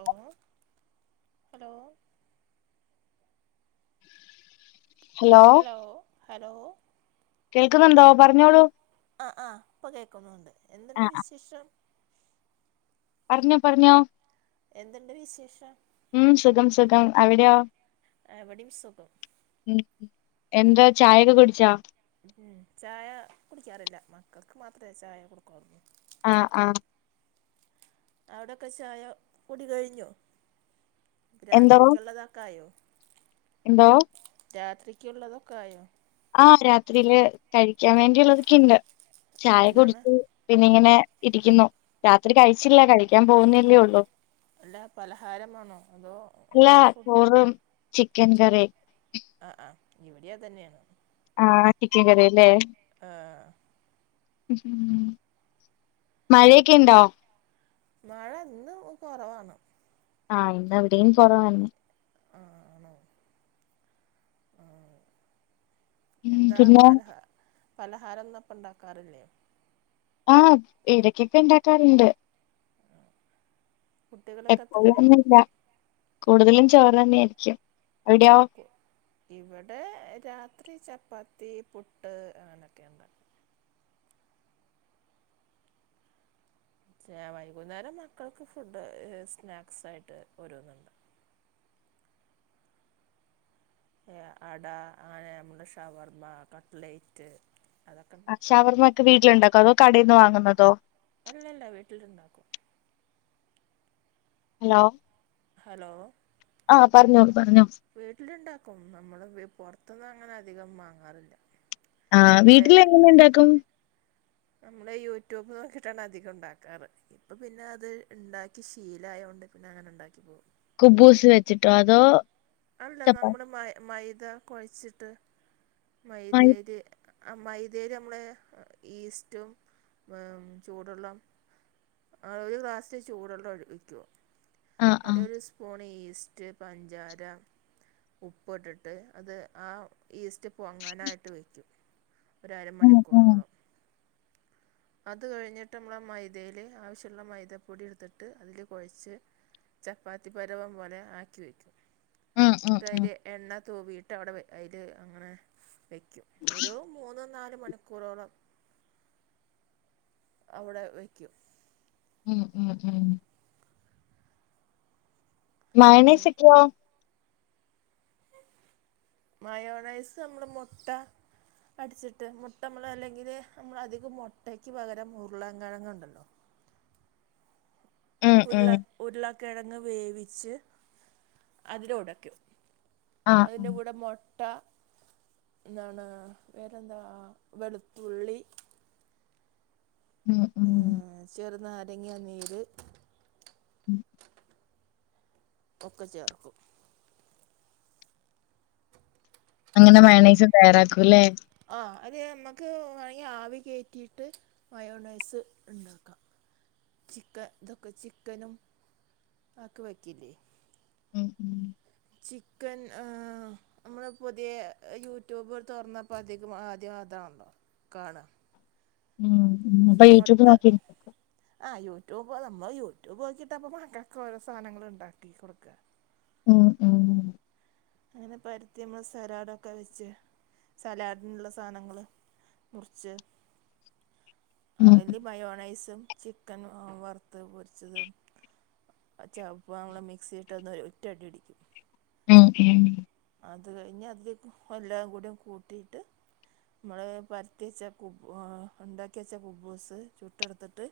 ഓ hello hello hello കേൾക്കുന്നുണ്ടോ പറഞ്ഞോളൂ ആ ആ ഇപ്പൊ കേൾക്കുന്നുണ്ട് എന്തുണ്ട് വിശേഷം പറഞ്ഞോ പറഞ്ഞോ എന്തുണ്ട് വിശേഷം ഉം സുഖം സുഖം അവിടെയാ ഇവിടെയും സുഖം എന്താ ചായയൊക്കെ കുടിച്ചാ ഉം ചായ കുടിക്കാറില്ല മക്കൾക്ക് മാത്രമേ ചായ കൊടുക്കുള്ളു ആഹ് ആഹ അവിടൊക്കെ ചായ കുടി കഴിഞ്ഞാ എന്തോ രാത്രിക്കുള്ളതാക്കായോ എന്തോ രാത്രിക്കുള്ളതൊക്കെ ആയോ ആരാത്രിയില് കഴിക്കാൻ വേണ്ടിയുള്ളതൊക്കെ ഇണ്ട് ചായ എന്താണ് കുടിച്ച് പിന്ന ഇങ്ങനെ ഇരിക്കുന്നു രാത്രി കഴിച്ചില്ല കഴിക്കാൻ പോകുന്നല്ലേ ഉള്ളൂ അല്ല പലഹാരമാണോ അതോ അല്ല നമ്മള് ചോറും ചിക്കൻ ഫുഡാ കറി ആ ആ ഇവിടെയ തന്നെയാണ് ആഹ ചിക്കൻ കറില്ലേ ആ ഉംമഴയൊക്കെ ഉണ്ടോ മഴ ഇന്ന് കുറവാണ് ആഹ് ഇന്നാ ഇവിടെയും കൊറവാണ് ആ ആണോ ആ ഉം എന്താ പിന്നെ പലഹ പലഹാരംന്ന ഇപ്പം ഉണ്ടാക്കാറില്ലേ ആഹ് ഇടക്കൊക്കെ ഉണ്ടാക്കാറുണ്ട് കുട്ടികളൊക്കെ എപ്പോഴും എത്രവേ ഒന്നില്ല കൂടുതലും ചോറ് തന്നെയ ആയിരിക്കും അവിടെയോ ഇവിടെ രാത്രി ചപ്പാത്തി പുട്ട് അങ്ങനൊക്കെയുണ്ട് ചെ വൈകുന്നേരം മക്കൾക്ക് ഫുഡ് സ്നാക്സായിട്ട് ഒരുന്നുണ്ട് അട ആ ഞമ്മടെ ഷവർമ്മ കട്ട്ലൈറ്റ് ക്ഷ ഷവർമ്മൊക്കെ വീട്ടിലുണ്ടാക്കോ അതോ കടയി നിന്ന് വാങ്ങുന്നതോ അല്ലല്ല വീട്ടിലിണ്ടാക്കും ഹലോ ഹലോ ആഹ പറഞ്ഞോളു പറഞ്ഞോ വീട്ടിലുണ്ടാക്കും നമ്മള് പൊറത്തന്ന് അങ്ങനെ അധികം വാങ്ങാറില്ല ആ നമ്മൾ വീട്ടിൽ എങ്ങനെ ഉണ്ടാക്കും നമ്മള് യൂട്യൂബ് നോക്കിയിട്ടാണ് അധികം ഉണ്ടാക്കാറ് ഇപ്പൊ പിന്നെ അത് ഉണ്ടാക്കി ശീലായതോണ്ട് പിന്നെ അങ്ങനെ ഉണ്ടാക്കി പോകും കുബൂസ് വെച്ചിട്ടോ അതോ അല്ല ചപ്പാ നമ്മള് മ മൈദ കൊഴച്ചിട്ട് മൈ മൈദയേല് ആ മൈദേല് നമ്മള് ഈസ്റ്റും ചൂടെള്ളം ആ ഒരു ഗ്ലാസ്സില് ചൂടള്ളം ഒഴിക്കും ആഹ് അയ്ല് ആഹ് ഒരു സ്പൂൺ ഈസ്റ്റ്, പഞ്ചാര, ഉപ്പു ഇട്ടിട്ട് അത് ആ ഈസ്റ്റ് പൊങ്ങാനായിട്ട് വയ്ക്കും ഉം ഉം ഒരരമണിക്കൂറോളം. അത് കഴിഞ്ഞിട്ട് മ്മളെ മൈദയില് ആവശ്യള്ള മൈദപ്പൊടി എടുത്തിട്ട് അതില് കൊഴച്ച് ചപ്പാത്തി പരുവം പോലെ ആക്കി വക്കുക ഉം ഉം ഇന്നട്ട് അയ്ല് എണ്ണ തൂവിയിട്ട് അവിടെ അയ്ല് അങ്ങനെ വെക്ക ഒരു മൂന്നോ നാലോ മണിക്കൂറോളം അവിടെ വയ്ക്കും ഉം ഉം ഉം എന്നിട്ട് മയണേസെക്കോ മയോണൈസ് നമ്മള മുട്ട അടിച്ചിട്ട് മുട്ട നമ്മള് അല്ലെങ്കില് നമ്മള അധികം മുട്ടക്ക് പകരം ഉരുളൻകിഴങ്ങ് ഇണ്ടല്ലോ ഉം ഉരുള ഉം ഉരുളക്കിഴങ്ങ് വേവിച്ച് അതിലുടക്കും. ആഹ് അതിന്റെ ആഹ് കൂടെ മൊ- ട്ട എന്താണ് വേറെന്താ വെളുത്തുള്ളി ഉം ഉം ആ ചെറുനാരങ്ങ നീര് ഉം ഒക്കെ ചേർക്കും അങ്ങനെ ഓ മയോണൈസും തയ്യാറാക്കുംല്ലേ ആ അത് നമ്മക്ക് വാണെങ്കി ആവികേറ്റീട്ട് മയോണൈസ് ഇണ്ടാക്ക. ചിക്ക ഇതൊക്കെ ചിക്കനും ആക്കി വെക്കില്ലേ ഉം ഉം ചിക്കൻ ആഹ് നമ്മള് പുതിയ യൂട്യൂബ് തൊറന്നപ്പോ അധികം ആദ്യം അതാ വന്നേ കാണ ഉം ഉം അപ്പൊ യൂട്യൂബ് മൊട്ട നോക്കി ആ യൂട്യൂബ് നമ്മള് യൂട്യൂബ് നോക്കീട്ടപ്പ മക്കക്ക് ഓരോ സാനങ്ങള് ഉണ്ടാക്കി കൊടുക്ക. ഉം ഉം അങ്ങനെ പരത്തി നമ്മള് സലാഡൊക്കെ വെച്ച് സലാഡിനുള്ള സാനങ്ങള് മുറിച്ച് ഉം അയ്ല് മയോണൈസും ചിക്കൻ വറുത്ത് പൊരിച്ചതും ചെല്പം നമ്മളെ മിക്സില്ട്ട് ഒന്ന് ഒറ്റ അടി അടിക്കും. ഉം ഉം അത് കഴിഞ്ഞ അതിലേക്ക് എല്ലാം കൂടിം കൂട്ടിട്ട് നമ്മള് പരത്തി വെച്ച കുബ് ഏ ഉണ്ടാക്കി വെച്ച കുബ്ബൂസ് ചുട്ടെടുത്തിട്ട്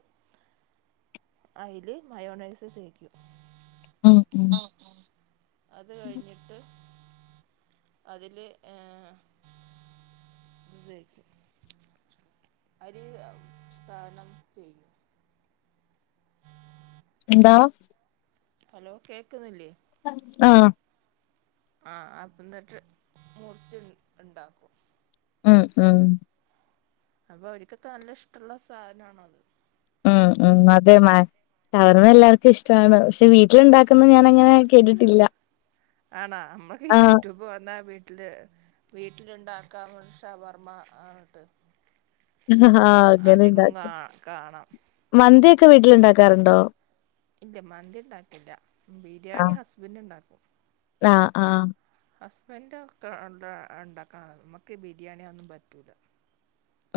അയില് മയോണൈസ് തേക്കും ഉം ഉം. അത് കഴിഞ്ഞിട്ട് അതില് ഏ ഇത് തേക്കും അരി സാനം ചെയ്യും. എന്തോ? ഹലോ, കേക്കുന്നില്ലേ? ആഹ്. ആഹ് അപ്പ ഇന്നട്ട് മുറിച്ച് ഇണ്ടാക്കും. ഉം ഉം. അപ്പൊ അവരിക്കൊക്കെ നല്ല ഇഷ്ട്ടുള്ള സാനാണത്. ഉം ഉം അതെ മ ഷവർമ്മ എല്ലാർക്കും ഇഷ്ടമാണ് പക്ഷെ വീട്ടിലുണ്ടാക്ക ക്കുന്നെ ഞാനങ്ങനെ കേട്ടിട്ടില്ല. ആണാ അമ്മക്ക് ആഹ് യൂട്യൂബ് വന്ന വീ ട്ടില് വീട്ടിലുണ്ടാക്കാ ഷവർമ്മ ആണിട്ട്. ആഹ് അങ്ങനെ കാ ഇണ്ടാക്കും കാണാം മന്തിയൊക്കെ വീട്ടിലുണ്ടാക്കാറുണ്ടോ? ഇല്ല മന്തി ഉണ്ടാക്കില്ല ബിരിയാണി ആഹ് ഹസ്ബൻഡ് ഇണ്ടാക്കും. ആഹ് ആഹ്. ഹസ്ബൻഡ് ഒക്കെ ഇണ്ട ഇണ്ടാക്ക നമ്മക്ക് ബിരിയാണി ഒന്നും പറ്റൂല.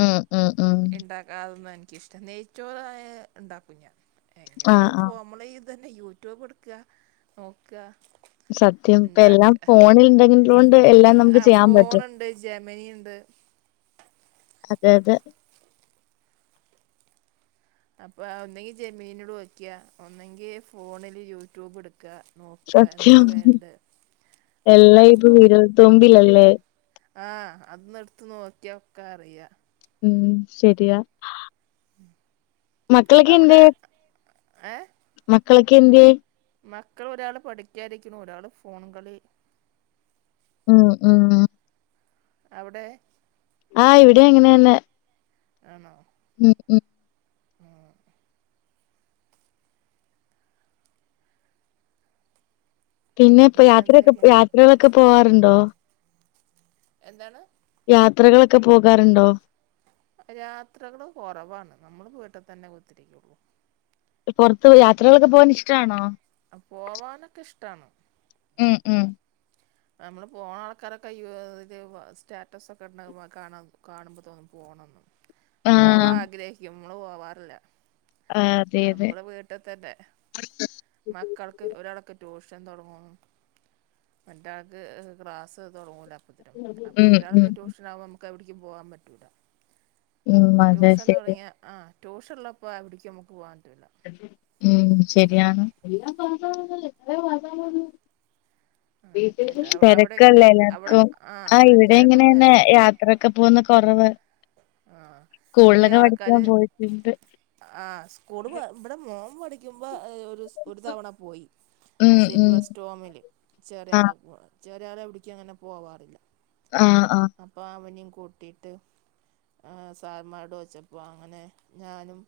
ഉം ഉം ഉം ഇണ്ടാക്കാതൊന്നും എനിക്കിഷ്ടം നെയ്ച്ചോറായ ഇണ്ടാക്കും ഞാൻ എങ്ങനെയ ആഹ് ഇപ്പൊ ആഹ് അമ്മള് അത് തന്നെ യൂട്യൂബ് എടുക്കുക നോക്ക. സത്യം ഇപ്പം എല്ലാം ഫോണിൽ ഉള്ളതു [unintelligible] എല്ലാം നമുക്ക് ആ ചെയ്യാൻ പറ്റും. ഫോണുണ്ട് ജെമിനി ഉണ്ട് അതെ അതെ. അപ്പ ഒന്നെങ്കി ജെമീനീടോക്ക്യ ഒന്നെങ്കി ഫോണില് യൂട്യൂബ് എടുക്ക. സത്യം എല്ലാം ഇപ്പം വിരൽ തുമ്പിലല്ലേ. ആഹ് അത് ഒന്ന് എടുത്ത് നോക്കിയോക്ക അറിയ. ഉം ശരിയാ. മക്കളൊക്കെ അവിടെ എന്തിയേ ഏ മക്കളൊക്കെ എന്തിയേ? മക്കൾ ഒരാള് പഠിക്കാരിക്കുണു ഒരാള് ഫോണ് കളി ഉം ഉം. അവിടെ ആഹ് ഇവിടെ ഇങ്ങനെ നന്നെ. ആന്നോ? ഉം ഉം. ആഹ്. പിന്നെ ഇപ്പം വേറെ യാത്രൊക്കെ എന്തൊക്കെയാ യാത്രകളൊക്കെ പോവാറുണ്ടോ? എന്താണ്? യാത്രകളൊക്കെ പോകാറുണ്ടോ? യാത്രകള് കൊറവാണ് നമ്മള് വീട്ട് തന്നെ കുത്തിരിക്കുള്ളൂ. പുറത്ത് യാത്രകളൊക്കെ പോവാൻ ഇഷ്ടാണോ? പോവാനൊക്കെ ഇഷ്ടാണ്. ഉം ഉം. നമ്മള് പോണ ആൾക്കാരൊക്കെ ഇയ്യ് ഇത് സ്റ്റാറ്റസ് ഒക്കെ ഇടണ കാ കാണുമ്പോ തോന്നും പോണെന്ന്. പോവാൻ ആഹ് ആഗ്രഹിക്കും നമ്മള് പോവാറില്ല അതെ അതെ നമ്മള് വീട്ടി തന്നെ. മക്കൾക്ക് ഒര് ഒരാള്ക്ക് ട്യൂഷൻ തുടങ്ങും മറ്റാൾക്ക് ക്രാസ്സ് തുടങ്ങൂല അപ്പത്തിനും അപ്പോ ഉം ഉം ഒരാൾക്ക് ട്യൂഷൻ ആവം ക്ക് എവിടേക്കും പോവാൻ പറ്റൂല ഉം അതെ ട്യൂഷൻ ശരി തുടങ്ങിയ ആഹ് ട്യൂഷനുള്ളപ്പോ എവിടേക്കും അമുക്ക് പോവാൻ പറ്റൂല. ഉം ശരിയാണ് അങ്ങനൊക്കെയായിട്ട് അവിടെ എങ്ങനെ തിരക്കല്ലേ അവിടെ എല്ലാർക്കും ആ ആഹ് ഇവിടെ എല്ലാർക്കും അങ്ങനെതന്നെ തെരക്ക് യാ ത്രയൊക്കെ പോകുന്ന കൊറവ് ആ നമ്മുടെ ഈ സ്കൂളിലൊക്കെ പഠിക്കാൻ ആൾക്കാര് പോയിട്ടിണ്ട് ആഹ് സ്കൂള് ഇവിടെ മോൻ പഠിക്കുമ്പോ ഒരു ഒരു തവണ പോയി ഉം ഉം സിലബസ് സ്റ്റോമില് ആഹ് ചെറിയയാളെ ചെറിയ ആളെ എവിടേക്കും അങ്ങനെ പോവാറില്ല ആഹ് ആഹ് അപ്പോ അവനെയും കൂട്ടിയിട്ട് ആഹ് സാർമാരോട് ചോദിച്ചപ്പോ അങ്ങനെ ഞാനും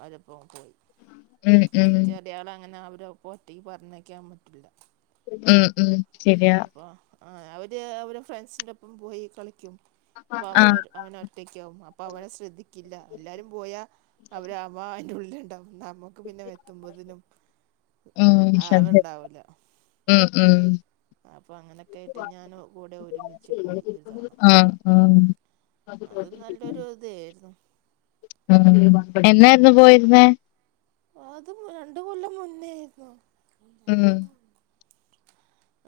അവരപ്പം പോയി ഉം ഉം ചെറിയാളെ അങ്ങനെ അവരെ ഒപ്പം ഒറ്റക്ക് പറഞ്ഞയക്കാൻ പറ്റില്ല ഉം ഉം ശരിയാ അപ്പോ അവര് അവരെ ഫ്രണ്ട്സിൻ്റെ ഒപ്പം പോയി കളിക്കും അപ്പോ അവര് ആഹ് ഒരു അങ്ങനെ ഒറ്റയ്ക്കാവും അപ്പൊ അവനെ ശ്രദ്ധിക്കില്ല എല്ലാരും പോയ അവര് ആവുമ്പോ അയ്ന്റെ ഉള്ളിൽ ഉണ്ടാവും നമു ക്ക് പിന്നെ എത്തുമ്പോതിനും ഉം ശരി ആളുണ്ടാവില്ല ഉം ഉം അപ്പൊ അങ്ങനൊക്കെ ആയിട്ട് ഞാൻ കൂടെ ഒരുമിച്ച് പോയി ഒരു തവണ ആഹ് ഉം അത് നല്ലൊരു ഇതായിരുന്നു ഉം എന്നായിരുന്നു പോയിരുന്നേ അത് രണ്ടു കൊല്ലം മുന്നോയിരുന്നോ ഉം ഉം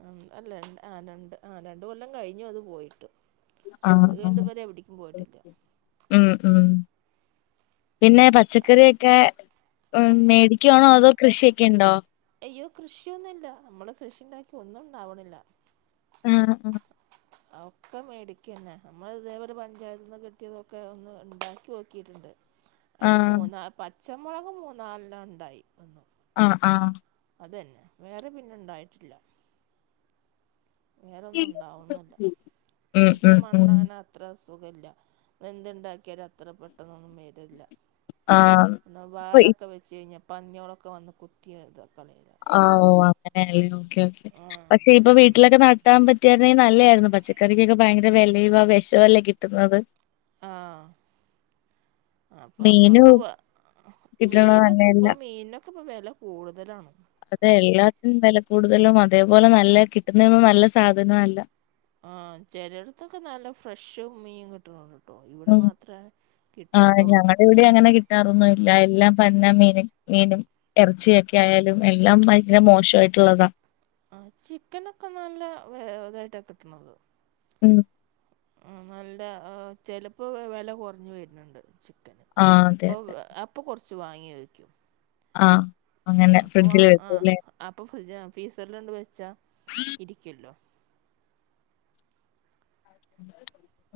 ആഹ് അല്ല രണ്ട് ആ രണ്ട് ആ രണ്ട് കൊല്ലം കഴിഞ്ഞു അത് പോയിട്ട് ആഹ് അത് കഴിഞ്ഞിട്ട് ആഹ് ഇവരെ എവിടേക്കും പോയിട്ടില്ല ഉം ഉം പിന്നെ പച്ചക്കറൊക്കെ മേടിക്കുവാണോ അതോ കൃഷിയൊക്കെ ഉണ്ടോ അയ്യോ കൃഷിയൊന്നുല്ല നമ്മള് കൃഷിണ്ടാക്കിയ ഒന്നും ഉണ്ടാവണില്ല ആഹ് ആഹ് ഒക്കെ മേടിക്ന്നെ നമ്മൾ ഇതേപോലെ പഞ്ചായത്തൽ നിന്ന് കിട്ടിയതൊക്കെ ഒന്ന് ഉണ്ടാക്കി നോക്കിയിട്ടുണ്ട് അതില് ആഹ് മൂന്നാല് പച്ചമുളക് മൂന്നാലെണ്ണം ഉണ്ടായി ഒന്നു ആഹ് ആഹ് അതന്നെ വേറെ പിന്നെ ഇണ്ടായിട്ടില്ല വേറെന്നും ഉണ്ടാവുന്നില്ല ഉം ഇവിടത്തെ ഉം മണ്ണ് ഉം അങ്ങനെ അത്ര സുഖല്ല എന്തുണ്ടാക്കിയാലും അത്ര പെട്ടെന്നൊന്നും വരില്ല ആഹ് പിന്നെ വാഴൊക്കെ വെച്ച് കഴിഞ്ഞാൽ പന്നിയാളൊക്കെ വന്ന് കുത്തിത കളയല ആഹ് ഓഹ് അങ്ങനെല്ലേ ഓക്കെ ഓക്കേ പക്ഷെ ഇ പ്പൊ വീട്ടിലൊക്കെ നട്ടാൻ പറ്റിരുന്നെങ്കിൽ നല്ലതായിരുന്നു പച്ചക്കറിക്കൊക്കെ ഭയങ്കര വിലയുവാ വിഷവല്ലേ കിട്ടുന്നത് ആഹ് അപ്പം നമ്മൾക്ക് മീനും കിട്ടണത് മീനെക്കെ തന്നെയല്ല ഇപ്പ മീനിനൊക്കെ ഇപ്പോ വില കൂടുതലാണ് അതെ എല്ലാത്തിനും വില കൂടുതലും അതേപോലെ നല്ല കിട്ടുന്നന്നും നല്ല സാധനോം അല്ല ആഹ് ചെലയടത്തൊക്കെ നല്ല ഫ്രഷും മീൻ കിട്ടുണൂണ്ട് കിട്ടും ഇവിടെ ഉം മാത്രേ ആഹ് കിട്ടാത്തുള്ളൂ ഞങ്ങടെ ഇവിടെ അങ്ങനെ കിട്ടാറൊന്നും ഇല്ല എല്ലാം പന്ന മീനും മീനും എറച്ചിയൊക്കെ ആയാലും എല്ലാം ഭയങ്കരെ മോശമായിട്ടുള്ളതാ ആഹ് ചിക്കനൊക്കെ നല്ല ഇതായിട്ടാ കിട്ടണത് ഉം ആ നല്ല ചെലപ്പൊ വെല കൊ റഞ്ഞു വരുന്നുണ്ട് ആഹ് അതെ പ്പൊ അതെ അപ്പൊ കൊറച്ച് വാങ്ങി വയ്ക്കും ആഹ് അങ്ങനെ ഫ്രിഡ്ജില് വെക്കൂ ലെ അപ്പൊ ഫ്രിഡ്ജ് ഫ്രീസറിലൊണ്ട് വെച്ചാ ഇരിക്കല്ലൊ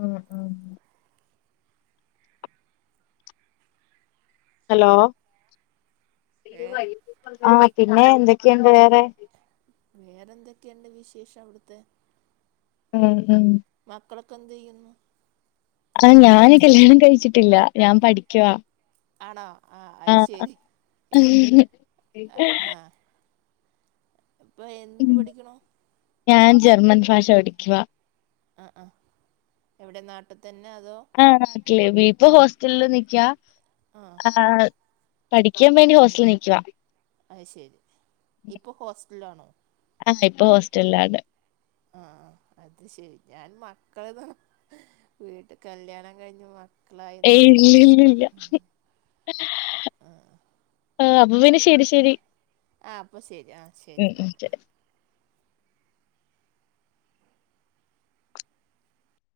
ഉം ഉം ഹലോ ഏ ആ പിന്നെ എന്തൊക്കെയുണ്ട് വേറെ വേറെന്തൊക്കെയുണ്ട് വിശേഷം അവിടുത്തെ ഉം ഉം മക്കളൊക്കെ എന്തെയ്യുന്നു ആഹ് ഞാന് കല്യാണം കഴിച്ചിട്ടില്ല ഞാൻ പഠിക്കുവാ ആണോ ആഹ അത് ആഹ് ശരി ആഹ് ആഹ് ഇപ്പൊ എന്തിന് പഠിക്കണു ഞാൻ ജർമ്മൻ ഭാഷ പഠിക്കുവാ ആഹ് ആഹ് എവിടെ നാട്ടിൽ തന്നെ അതോ ആനാട്ടില് ഇപ്പൊ ഹോസ്റ്റലില് നിക്കാ ആ ആഹ് പഠിക്കാൻ വേണ്ടി ഹോസ്റ്റലിൽ നിക്കുവാ അത്ശരി ഇപ്പൊ ഹോസ്റ്റലിലാണോ അല്ല ഇപ്പൊ ഹോസ്റ്റലിലാണ് ആഹ് ആഹ് അത് ശരി ഞാൻ മക്കളെന്ന് വീട്ട് കല്യാണം കഴിഞ്ഞു മക്കളായിന്ന് വിചാരിച്ചു ആ അപ്പൊ പിന്നെ ശരി ശരി ആ അപ്പൊ ശരി ആ ശരി ഉം ഉം എന്നാല്